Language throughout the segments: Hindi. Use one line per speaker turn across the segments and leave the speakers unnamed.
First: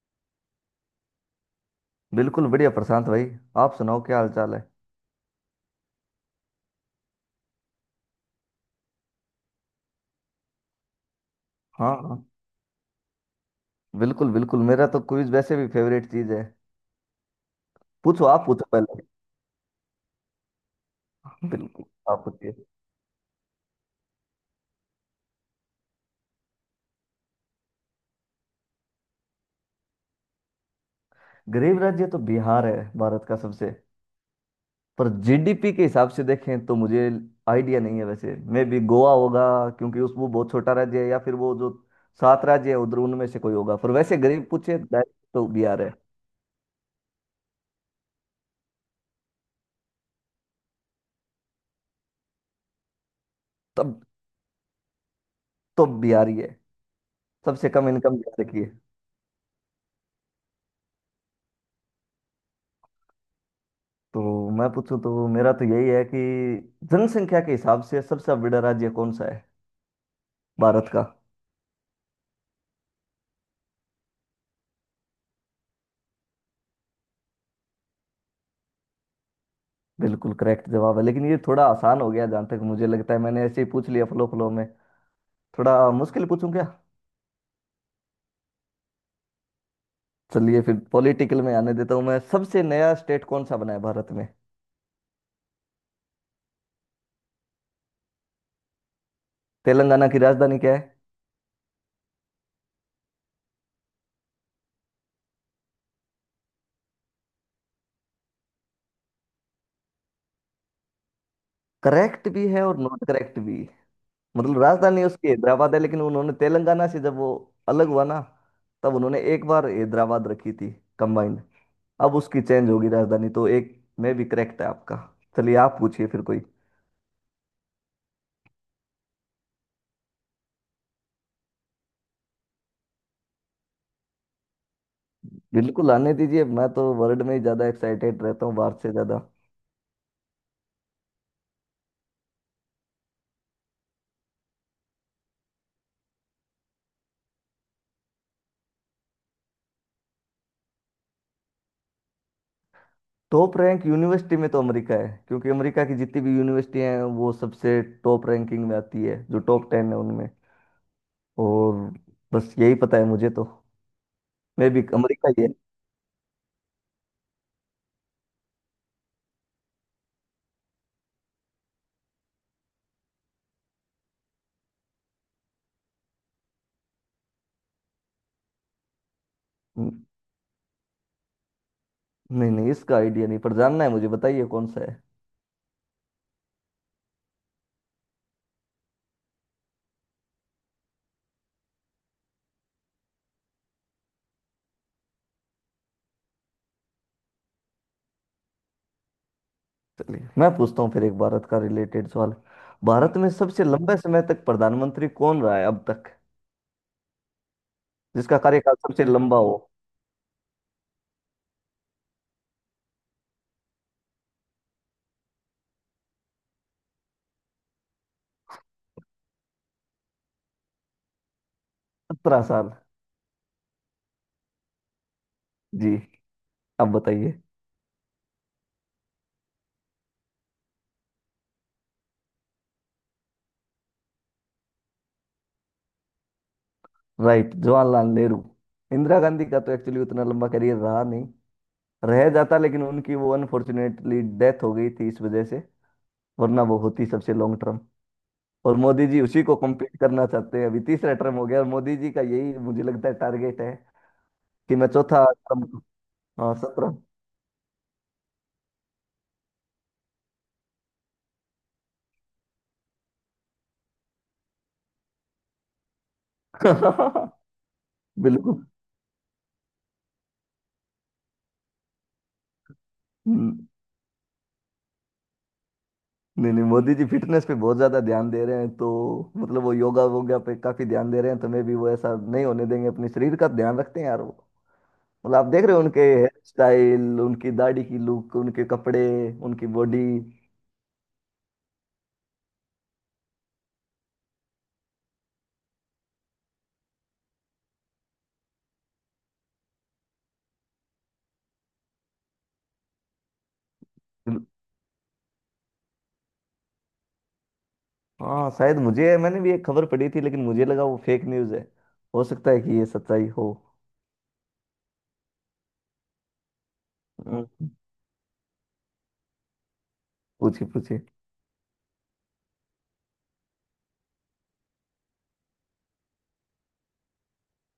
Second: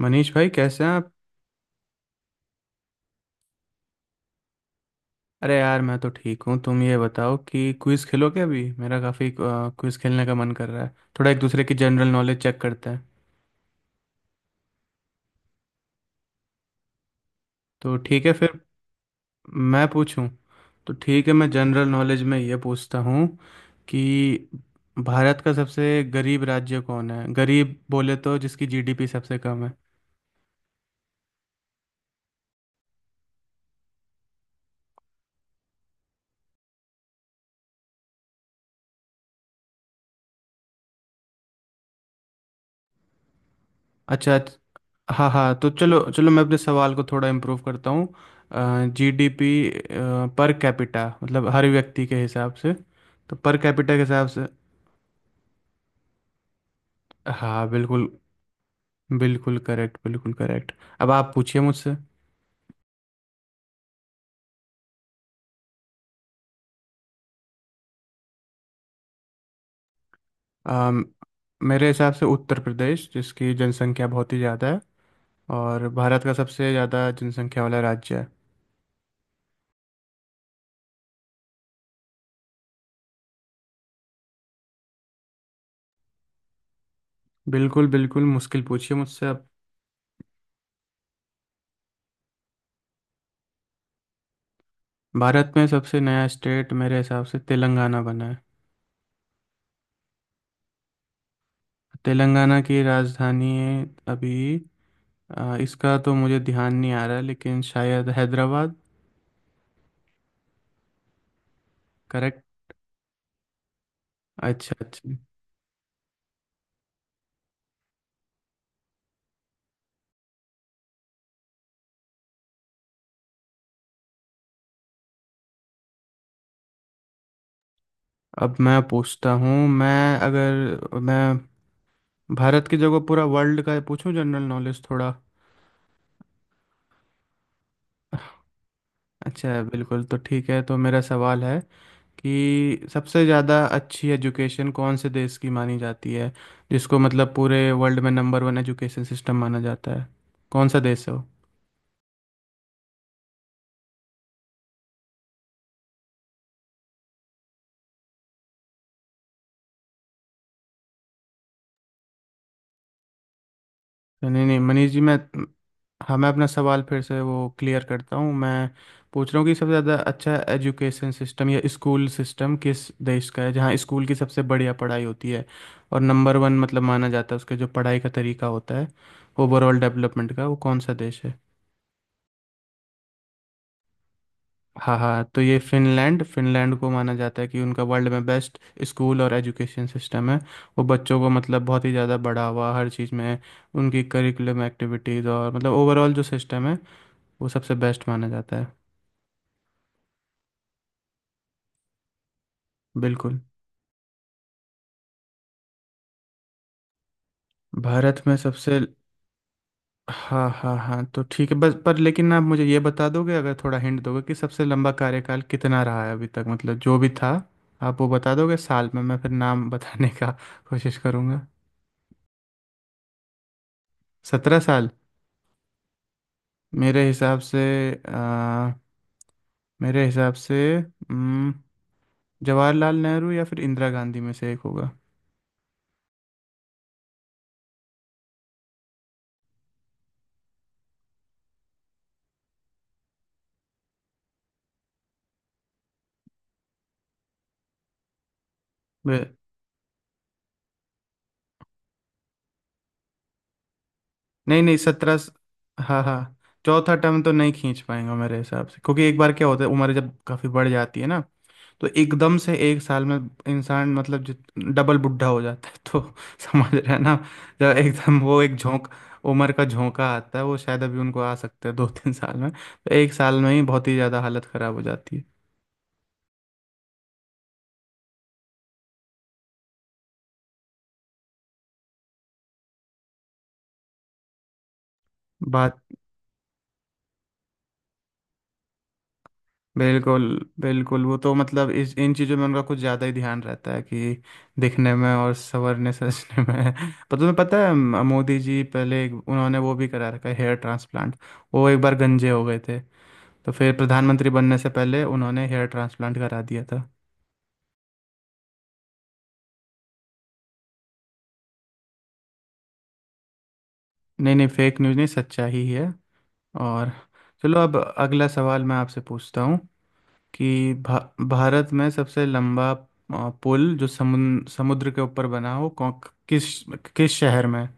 मनीष भाई कैसे हैं आप।
बिल्कुल बढ़िया, प्रशांत भाई। आप सुनाओ क्या हाल चाल है?
अरे यार मैं तो ठीक हूँ, तुम ये बताओ कि क्विज खेलोगे। अभी मेरा काफ़ी क्विज खेलने का मन कर रहा है, थोड़ा एक दूसरे की
हाँ
जनरल
हाँ।
नॉलेज चेक करते हैं।
बिल्कुल बिल्कुल, मेरा तो क्विज वैसे भी फेवरेट चीज है।
तो
पूछो,
ठीक है
आप
फिर।
पूछो पहले।
मैं पूछूं? तो ठीक है, मैं
बिल्कुल,
जनरल नॉलेज
आप
में
पूछिए।
ये पूछता हूँ कि भारत का सबसे गरीब राज्य कौन है। गरीब बोले तो जिसकी जीडीपी सबसे कम है।
गरीब राज्य तो बिहार है भारत का सबसे। पर जीडीपी के हिसाब से देखें तो मुझे आइडिया नहीं है, वैसे मे भी गोवा होगा। क्योंकि उस वो बहुत छोटा राज्य है, या फिर वो जो सात राज्य है उधर उनमें से कोई होगा। पर वैसे
अच्छा
गरीब
अच्छा।
पूछे direct
हाँ
तो
हाँ, तो
बिहार है।
चलो चलो मैं अपने सवाल को थोड़ा इम्प्रूव करता हूँ। जीडीपी पर कैपिटा मतलब हर व्यक्ति के हिसाब से। तो पर कैपिटा
तब
के हिसाब से।
तो बिहार ही है।
हाँ
सबसे कम
बिल्कुल।
इनकम बिहार की।
बिल्कुल करेक्ट, बिल्कुल करेक्ट। अब आप पूछिए मुझसे।
तो मैं पूछूं तो मेरा तो यही है कि जनसंख्या के हिसाब से सबसे बड़ा राज्य कौन सा है भारत
अम,
का?
मेरे हिसाब से उत्तर प्रदेश, जिसकी जनसंख्या बहुत ही ज़्यादा है और भारत का सबसे ज़्यादा जनसंख्या वाला राज्य है।
बिल्कुल करेक्ट जवाब है, लेकिन ये थोड़ा आसान हो गया। जहाँ तक मुझे लगता है, मैंने ऐसे ही पूछ लिया फ्लो फ्लो में। थोड़ा मुश्किल पूछूं क्या?
बिल्कुल बिल्कुल, मुश्किल पूछिए मुझसे अब।
चलिए फिर पॉलिटिकल में आने देता हूँ। मैं सबसे नया स्टेट कौन सा बना है भारत में?
भारत में सबसे नया स्टेट मेरे हिसाब से तेलंगाना बना है।
तेलंगाना की राजधानी क्या है?
तेलंगाना की राजधानी है अभी, इसका तो मुझे ध्यान नहीं आ रहा, लेकिन शायद हैदराबाद।
Correct
correct.
भी है और नॉट करेक्ट भी। मतलब
अच्छा
राजधानी
अच्छा।
उसकी हैदराबाद है, लेकिन उन्होंने तेलंगाना से जब वो अलग हुआ ना, तब उन्होंने एक बार हैदराबाद रखी थी कंबाइंड। अब उसकी चेंज होगी राजधानी, तो एक में भी करेक्ट है आपका। चलिए आप पूछिए फिर कोई।
अब मैं पूछता हूँ, मैं अगर मैं भारत की जगह पूरा वर्ल्ड का पूछूं जनरल नॉलेज थोड़ा।
बिल्कुल, आने दीजिए। मैं तो वर्ल्ड में ही ज़्यादा एक्साइटेड रहता हूँ भारत से ज़्यादा।
अच्छा बिल्कुल, तो ठीक है। तो मेरा सवाल है कि सबसे ज़्यादा अच्छी एजुकेशन कौन से देश की मानी जाती है, जिसको मतलब पूरे वर्ल्ड में नंबर वन एजुकेशन सिस्टम माना जाता है। कौन सा देश है वो।
टॉप रैंक यूनिवर्सिटी में तो अमेरिका है, क्योंकि अमेरिका की जितनी भी यूनिवर्सिटी हैं वो सबसे टॉप रैंकिंग में आती है, जो टॉप टेन है उनमें। और बस यही पता है मुझे तो।
नहीं नहीं
मैं भी
मनीष जी, मैं—
अमेरिका ही है।
हाँ, मैं अपना सवाल फिर से वो क्लियर करता हूँ। मैं पूछ रहा हूँ कि सबसे ज़्यादा अच्छा एजुकेशन सिस्टम या स्कूल सिस्टम किस देश का है, जहाँ स्कूल की सबसे बढ़िया पढ़ाई होती है और नंबर वन मतलब माना जाता है। उसके जो पढ़ाई का तरीका होता है, ओवरऑल
न-
डेवलपमेंट का, वो कौन सा देश है।
नहीं नहीं, इसका आइडिया नहीं पर जानना है, मुझे बताइए कौन सा
हाँ
है।
हाँ, तो ये फिनलैंड, फिनलैंड को माना जाता है कि उनका वर्ल्ड में बेस्ट स्कूल और एजुकेशन सिस्टम है। वो बच्चों को मतलब बहुत ही ज़्यादा बढ़ावा हर चीज़ में, उनकी करिकुलम एक्टिविटीज़ और मतलब ओवरऑल जो सिस्टम है, वो सबसे बेस्ट माना जाता है।
चलिए मैं पूछता हूँ फिर एक भारत का रिलेटेड सवाल। भारत में
बिल्कुल।
सबसे लंबे समय तक प्रधानमंत्री कौन रहा है अब तक?
भारत में
जिसका कार्यकाल
सबसे—
सबसे लंबा हो।
हाँ हाँ हाँ, तो ठीक है बस, पर लेकिन आप मुझे ये बता दोगे अगर थोड़ा हिंट दोगे कि सबसे लंबा कार्यकाल कितना रहा है अभी तक, मतलब जो भी था। आप वो बता दोगे साल में, मैं फिर नाम बताने का कोशिश करूँगा।
17 साल।
17 साल?
जी। अब
मेरे
बताइए।
हिसाब से, आ, मेरे हिसाब से जवाहरलाल नेहरू या फिर इंदिरा गांधी में से एक होगा।
राइट, जवाहरलाल नेहरू। इंदिरा गांधी का तो एक्चुअली उतना लंबा करियर रहा नहीं। रह जाता, लेकिन उनकी वो अनफॉर्चुनेटली डेथ हो गई थी, इस वजह से। वरना वो होती सबसे लॉन्ग टर्म। और मोदी जी
वे-
उसी को कंप्लीट करना चाहते हैं, अभी तीसरा टर्म हो गया, और मोदी जी का यही मुझे लगता है टारगेट है
नहीं
कि
नहीं,
मैं
सत्रह।
चौथा टर्म।
हाँ हाँ।
हाँ
चौथा
सत्रह।
टर्म तो नहीं खींच पाएंगा मेरे हिसाब से, क्योंकि एक बार क्या होता है उम्र जब काफ़ी बढ़ जाती है ना, तो एकदम से एक साल में इंसान मतलब जित डबल बुढ़ा हो जाता है, तो समझ रहे हैं ना। जब एकदम वो एक
बिल्कुल।
झोंक उम्र का झोंका आता है, वो शायद अभी उनको आ सकता है दो तीन साल में, तो एक साल में ही
हम्म,
बहुत ही ज़्यादा हालत ख़राब हो जाती है।
नहीं नहीं, मोदी जी फिटनेस पे बहुत ज्यादा ध्यान दे रहे हैं तो। मतलब वो योगा वोगा पे काफी ध्यान दे रहे हैं तो मैं भी वो ऐसा नहीं होने देंगे, अपने शरीर का ध्यान रखते हैं यार वो। मतलब आप देख रहे
बात—
हो उनके हेयर स्टाइल, उनकी दाढ़ी की लुक, उनके कपड़े, उनकी बॉडी।
बिल्कुल बिल्कुल, वो तो मतलब इस इन चीज़ों में उनका कुछ ज़्यादा ही ध्यान रहता है कि दिखने में और संवरने सजने में पर तुम्हें पता है मोदी जी पहले उन्होंने वो भी करा रखा है हेयर ट्रांसप्लांट। वो एक बार गंजे हो गए थे, तो फिर प्रधानमंत्री बनने से पहले उन्होंने हेयर ट्रांसप्लांट करा दिया था।
हाँ शायद, मुझे मैंने भी एक खबर पढ़ी थी, लेकिन मुझे लगा वो फेक न्यूज है। हो सकता है कि ये सच्चाई हो।
नहीं नहीं, फेक न्यूज़ नहीं, सच्चा ही है। और
हम्म,
चलो अब अगला सवाल मैं आपसे पूछता हूँ
पूछिए
कि
पूछिए।
भारत में सबसे लंबा पुल जो समुद्र समुद्र के ऊपर बना हो कौन, किस किस शहर में।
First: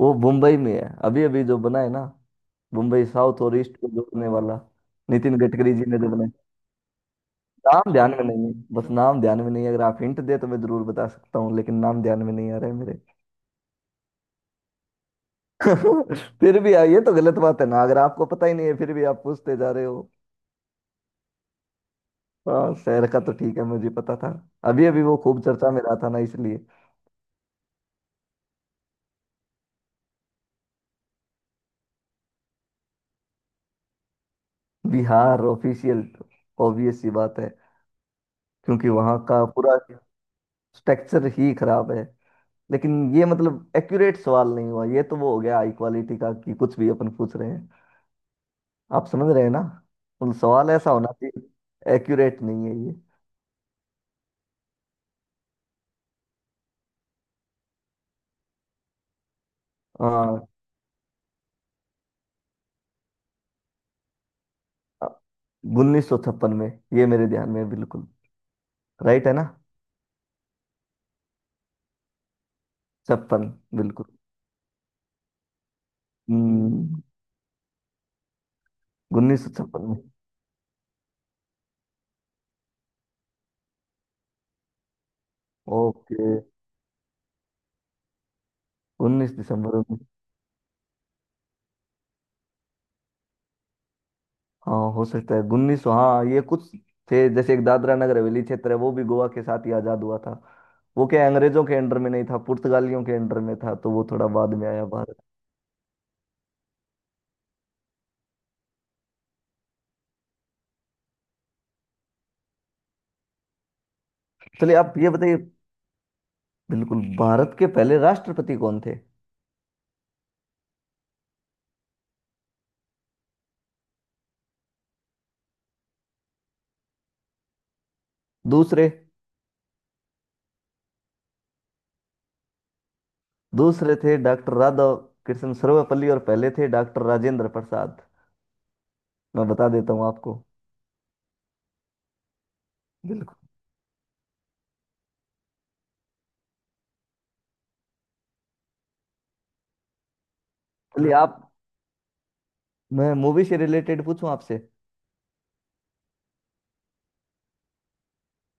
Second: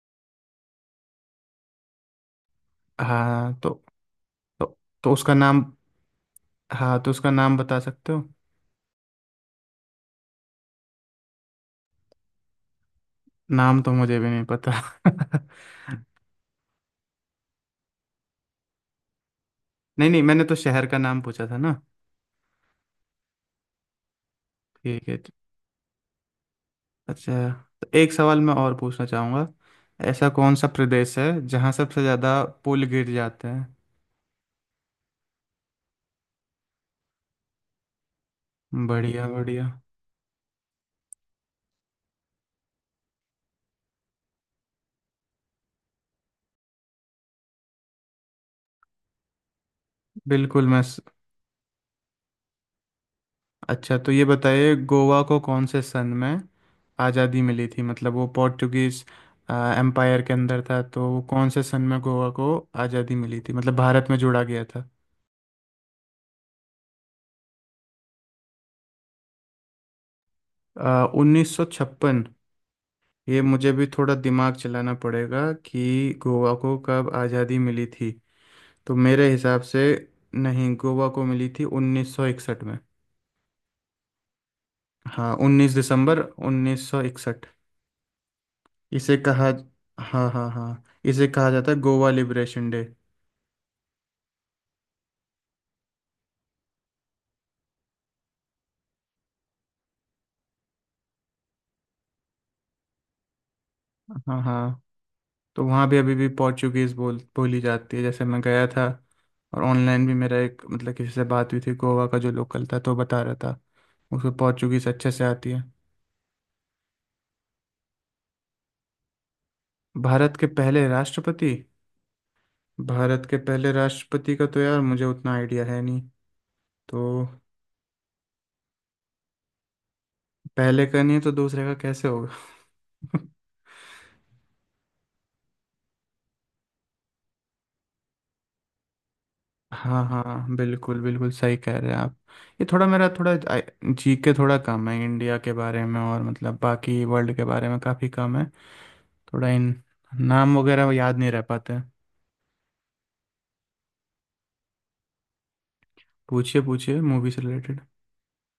वो मुंबई में है, अभी अभी जो बना है ना। मुंबई साउथ
हाँ
और
तो
ईस्ट को जोड़ने वाला,
तो, तो उसका
नितिन
नाम—
गडकरी जी ने जो बनाया।
हाँ तो उसका नाम बता
नाम ध्यान
सकते हो?
में नहीं है, बस नाम ध्यान में नहीं है। अगर आप हिंट दे तो मैं जरूर बता सकता हूँ, लेकिन नाम ध्यान में नहीं आ रहा है मेरे।
नाम तो मुझे भी नहीं पता
फिर भी ये तो गलत बात है ना, अगर आपको पता ही नहीं है फिर भी आप पूछते जा रहे
नहीं
हो।
नहीं, मैंने तो शहर का नाम पूछा था ना।
हाँ शहर का तो ठीक है, मुझे पता था। अभी अभी
ठीक
वो
है।
खूब चर्चा में रहा था ना, इसलिए।
अच्छा, तो एक सवाल मैं और पूछना चाहूँगा। ऐसा कौन सा प्रदेश है जहाँ सबसे ज़्यादा पुल गिर जाते हैं।
बिहार ऑफिशियल। ऑब्वियस सी बात है, क्योंकि वहाँ
बढ़िया
का
बढ़िया।
पूरा स्ट्रक्चर ही खराब है। लेकिन ये मतलब एक्यूरेट सवाल नहीं हुआ, ये तो वो हो गया हाई क्वालिटी का कि कुछ भी अपन पूछ रहे हैं। आप समझ रहे हैं ना? तो
बिल्कुल
सवाल
मैं
ऐसा
स...
होना चाहिए, एक्यूरेट नहीं है ये।
अच्छा, तो ये बताइए गोवा को कौन से सन में आज़ादी मिली थी, मतलब वो पोर्टुगीज एम्पायर के
हाँ,
अंदर था, तो वो कौन से सन में गोवा को आज़ादी मिली थी, मतलब भारत में जोड़ा गया था।
1956 में। ये मेरे ध्यान में है, बिल्कुल। राइट है ना?
1956? ये
छप्पन।
मुझे भी
बिल्कुल।
थोड़ा दिमाग चलाना पड़ेगा कि गोवा को
हम्म।
कब आज़ादी मिली थी। तो मेरे
उन्नीस सौ
हिसाब से
छप्पन में।
नहीं, गोवा को मिली थी 1961 में। हाँ, 19 दिसंबर
ओके।
1961। इसे
उन्नीस
कहा—
दिसंबर उन्नीस।
हाँ हाँ हाँ, इसे कहा जाता है गोवा लिबरेशन डे।
हाँ हो सकता है, उन्नीस सौ, हाँ ये कुछ थे। जैसे एक दादरा नगर हवेली क्षेत्र है, वो भी गोवा के साथ ही आजाद हुआ था। वो क्या, अंग्रेजों के अंडर में नहीं था, पुर्तगालियों के अंडर में था, तो वो थोड़ा
हाँ
बाद में
हाँ,
आया भारत।
तो वहाँ भी अभी भी पोर्चुगीज़ बोली जाती है। जैसे मैं गया था और ऑनलाइन भी मेरा एक मतलब किसी से बात हुई थी, गोवा का जो लोकल था तो बता रहा था, उसको
चलिए
पोर्चुगीज़
आप ये
अच्छे से
बताइए।
आती है।
बिल्कुल, भारत के पहले राष्ट्रपति कौन थे?
भारत के पहले राष्ट्रपति— भारत के पहले राष्ट्रपति का तो यार मुझे उतना आइडिया है नहीं, तो
दूसरे?
पहले का नहीं है तो दूसरे का कैसे होगा
दूसरे थे डॉक्टर राधा कृष्ण सर्वपल्ली, और पहले थे डॉक्टर राजेंद्र प्रसाद। मैं बता देता
हाँ
हूँ आपको।
हाँ, बिल्कुल बिल्कुल सही कह रहे हैं आप। ये थोड़ा मेरा थोड़ा
बिल्कुल।
जी के थोड़ा कम है इंडिया के बारे में, और मतलब बाकी वर्ल्ड के बारे में काफ़ी कम है, थोड़ा इन नाम वगैरह
चलिए
याद नहीं
आप।
रह पाते।
मैं मूवी से रिलेटेड पूछूं आपसे?
पूछिए पूछिए मूवी से रिलेटेड।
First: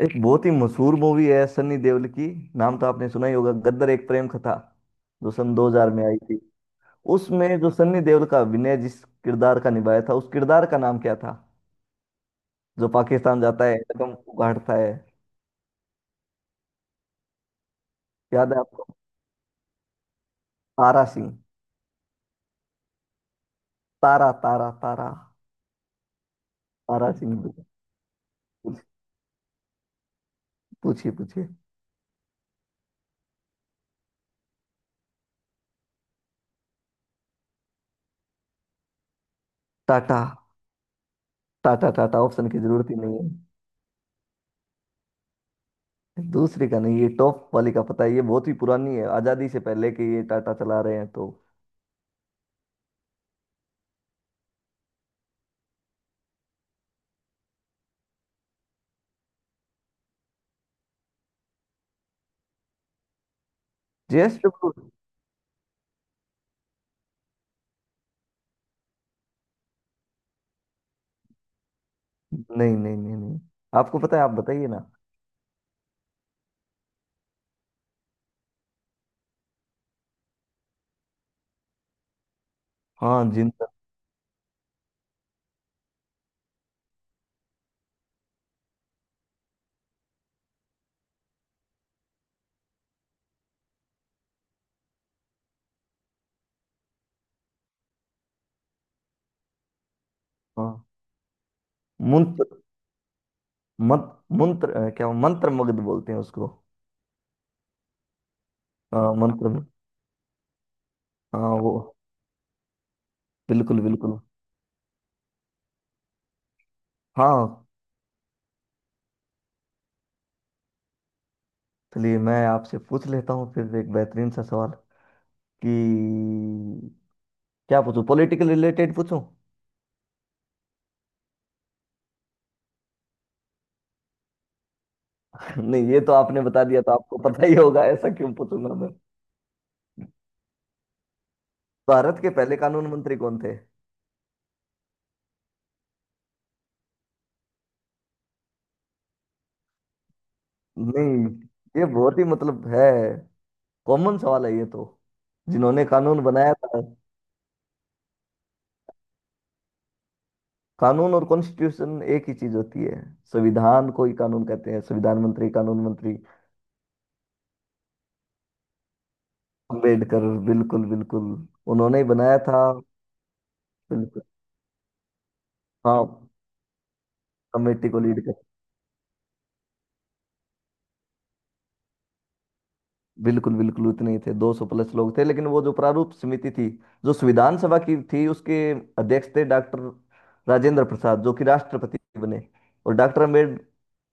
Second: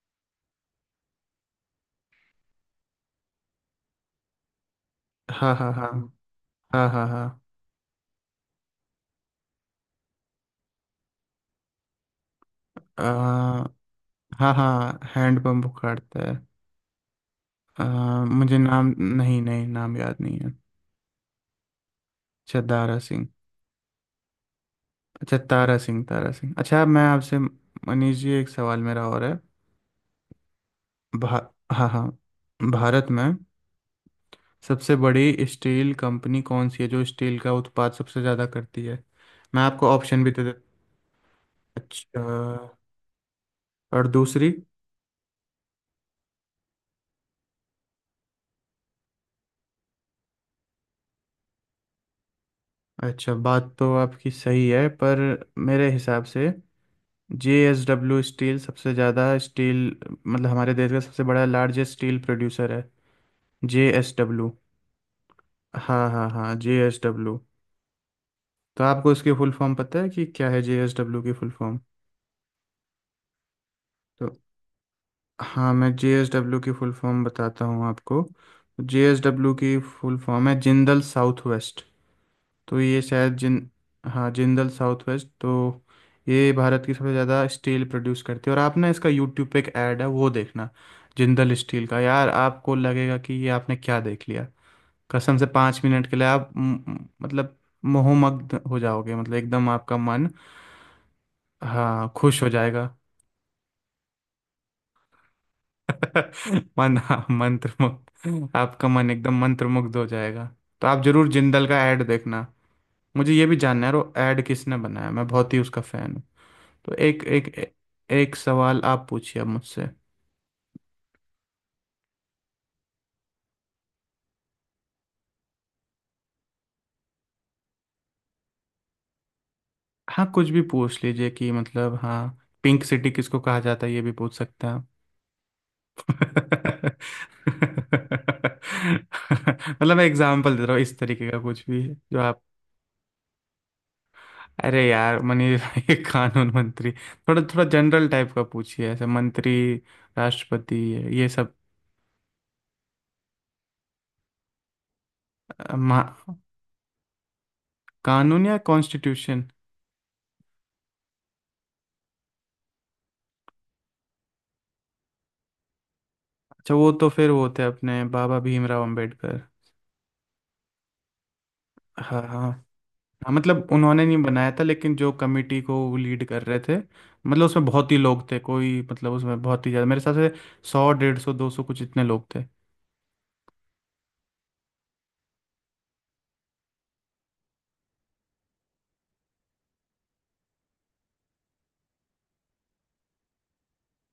एक बहुत ही मशहूर मूवी है सनी देओल की, नाम तो आपने सुना ही होगा, गद्दर एक प्रेम कथा, जो
हाँ
सन
हाँ हाँ।
2000 में आई थी।
हाँ हाँ हाँ।
उसमें जो सनी देओल का अभिनय, जिस किरदार का निभाया था, उस किरदार का नाम क्या था? जो पाकिस्तान जाता
अ,
है कदम
हाँ
उगाड़ता है।
हाँ, हैंडपम्प उखाड़ता है। अ,
याद
मुझे
है आपको?
नाम नहीं, नहीं नाम याद नहीं है।
तारा सिंह।
अच्छा दारा सिंह।
तारा तारा तारा।
अच्छा तारा सिंह, तारा सिंह। अच्छा मैं
तारा सिंह।
आपसे मनीष जी एक सवाल मेरा और है।
पूछिए
भा—
पूछिए।
हाँ हाँ। भारत में सबसे बड़ी स्टील कंपनी कौन सी है जो स्टील का उत्पाद सबसे ज़्यादा करती है? मैं आपको
टाटा।
ऑप्शन भी दे दे?
टाटा टाटा
अच्छा।
ऑप्शन की जरूरत ही नहीं
और दूसरी?
है। दूसरी का नहीं, ये टॉप वाली का पता है, ये बहुत ही पुरानी है, आजादी से पहले के ये टाटा चला रहे हैं तो।
अच्छा बात तो आपकी सही है, पर मेरे हिसाब से जे एस डब्ल्यू स्टील सबसे ज़्यादा स्टील, मतलब हमारे देश का सबसे बड़ा लार्जेस्ट स्टील प्रोड्यूसर है, जे एस डब्ल्यू।
जेएसडब्ल्यू।
हाँ हाँ हाँ, जे एस डब्ल्यू। तो आपको इसकी फुल फॉर्म पता है कि क्या है, जे एस डब्ल्यू की फुल फॉर्म?
नहीं नहीं नहीं नहीं। आपको पता है,
तो
आप बताइए ना।
हाँ, मैं जेएसडब्ल्यू की फुल फॉर्म बताता हूँ आपको। जेएसडब्ल्यू की फुल फॉर्म है जिंदल साउथ वेस्ट। तो ये
हाँ,
शायद
जिंदल।
जिन— हाँ जिंदल साउथ वेस्ट। तो ये भारत की सबसे ज़्यादा स्टील प्रोड्यूस करती है। और आप ना, इसका यूट्यूब पे एक ऐड है वो देखना, जिंदल स्टील का, यार आपको लगेगा कि ये आपने क्या देख लिया। कसम से 5 मिनट के लिए आप मतलब मोहमग्न हो जाओगे, मतलब एकदम आपका मन—
हाँ
हाँ खुश
मंत्र,
हो जाएगा।
मंत्र मंत्र, क्या वो, मंत्र मगध बोलते हैं उसको?
मन, हाँ, मंत्रमुग्ध, आपका मन
हाँ
एकदम
मंत्र।
मंत्रमुग्ध हो जाएगा। तो आप जरूर
हाँ
जिंदल
वो।
का ऐड देखना। मुझे ये भी
बिल्कुल
जानना है वो
बिल्कुल।
ऐड किसने बनाया, मैं बहुत ही उसका फैन हूँ। तो एक एक
हाँ।
एक सवाल आप पूछिए अब मुझसे।
चलिए मैं आपसे पूछ लेता हूँ फिर एक बेहतरीन सा सवाल। कि क्या पूछूं, पॉलिटिकल रिलेटेड पूछूं?
हाँ कुछ भी पूछ लीजिए कि मतलब हाँ, पिंक सिटी किसको कहा जाता है ये भी पूछ सकते हैं आप।
नहीं ये तो आपने बता दिया, तो आपको पता ही होगा, ऐसा क्यों पूछूंगा मैं।
मतलब मैं एग्जांपल दे रहा हूँ इस तरीके का कुछ भी।
भारत
जो—
के पहले कानून मंत्री कौन थे?
अरे यार मनीष भाई कानून मंत्री? थोड़ा थोड़ा जनरल टाइप का पूछिए, ऐसे मंत्री, राष्ट्रपति,
नहीं
ये सब।
ये बहुत ही मतलब है, कॉमन सवाल है ये तो। जिन्होंने कानून
महा-
बनाया था।
कानून या कॉन्स्टिट्यूशन?
कानून और कॉन्स्टिट्यूशन एक ही चीज होती है, संविधान को ही कानून कहते हैं। संविधान मंत्री, कानून मंत्री।
अच्छा वो तो फिर वो होते हैं अपने बाबा भीमराव अंबेडकर।
अम्बेडकर। बिल्कुल बिल्कुल, उन्होंने ही
हाँ
बनाया
हाँ
था।
हाँ, मतलब उन्होंने
बिल्कुल।
नहीं बनाया था लेकिन जो कमेटी को वो लीड
हाँ।
कर रहे थे। मतलब उसमें
कमेटी
बहुत ही
को लीड।
लोग थे, कोई मतलब उसमें बहुत ही ज़्यादा मेरे हिसाब से 100 150 200 कुछ इतने लोग थे।
बिल्कुल बिल्कुल उतने ही थे, 200 प्लस लोग थे, लेकिन वो जो प्रारूप समिति थी, जो संविधान सभा की थी, उसके अध्यक्ष थे डॉक्टर राजेंद्र प्रसाद, जो कि राष्ट्रपति बने। और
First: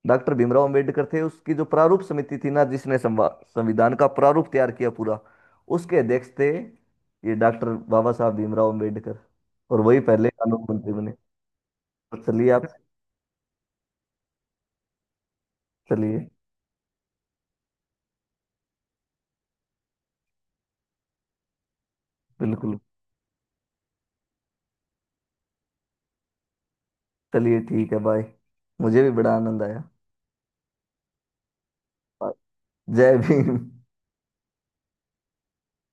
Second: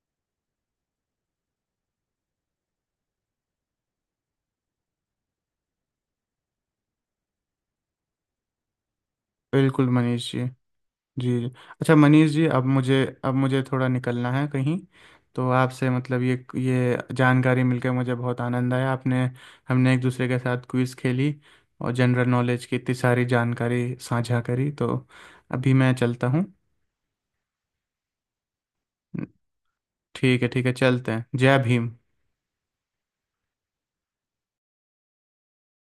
डॉक्टर भीमराव अम्बेडकर थे उसकी जो प्रारूप समिति थी ना, जिसने संविधान का प्रारूप तैयार किया पूरा। उसके अध्यक्ष थे ये डॉक्टर बाबा साहब भीमराव अम्बेडकर। और
बिल्कुल
वही पहले
मनीष जी।
कानून मंत्री बने।
जी जी। अच्छा
तो
मनीष जी,
चलिए आप।
अब मुझे थोड़ा निकलना है कहीं, तो आपसे
चलिए।
मतलब ये जानकारी मिलकर मुझे बहुत आनंद आया। आपने हमने एक दूसरे के साथ क्विज खेली और जनरल नॉलेज की
बिल्कुल।
इतनी सारी जानकारी साझा करी, तो अभी मैं चलता हूँ।
चलिए ठीक है, बाय। मुझे भी बड़ा आनंद आया।
ठीक है चलते हैं, जय भीम।
Bye। जय भीम।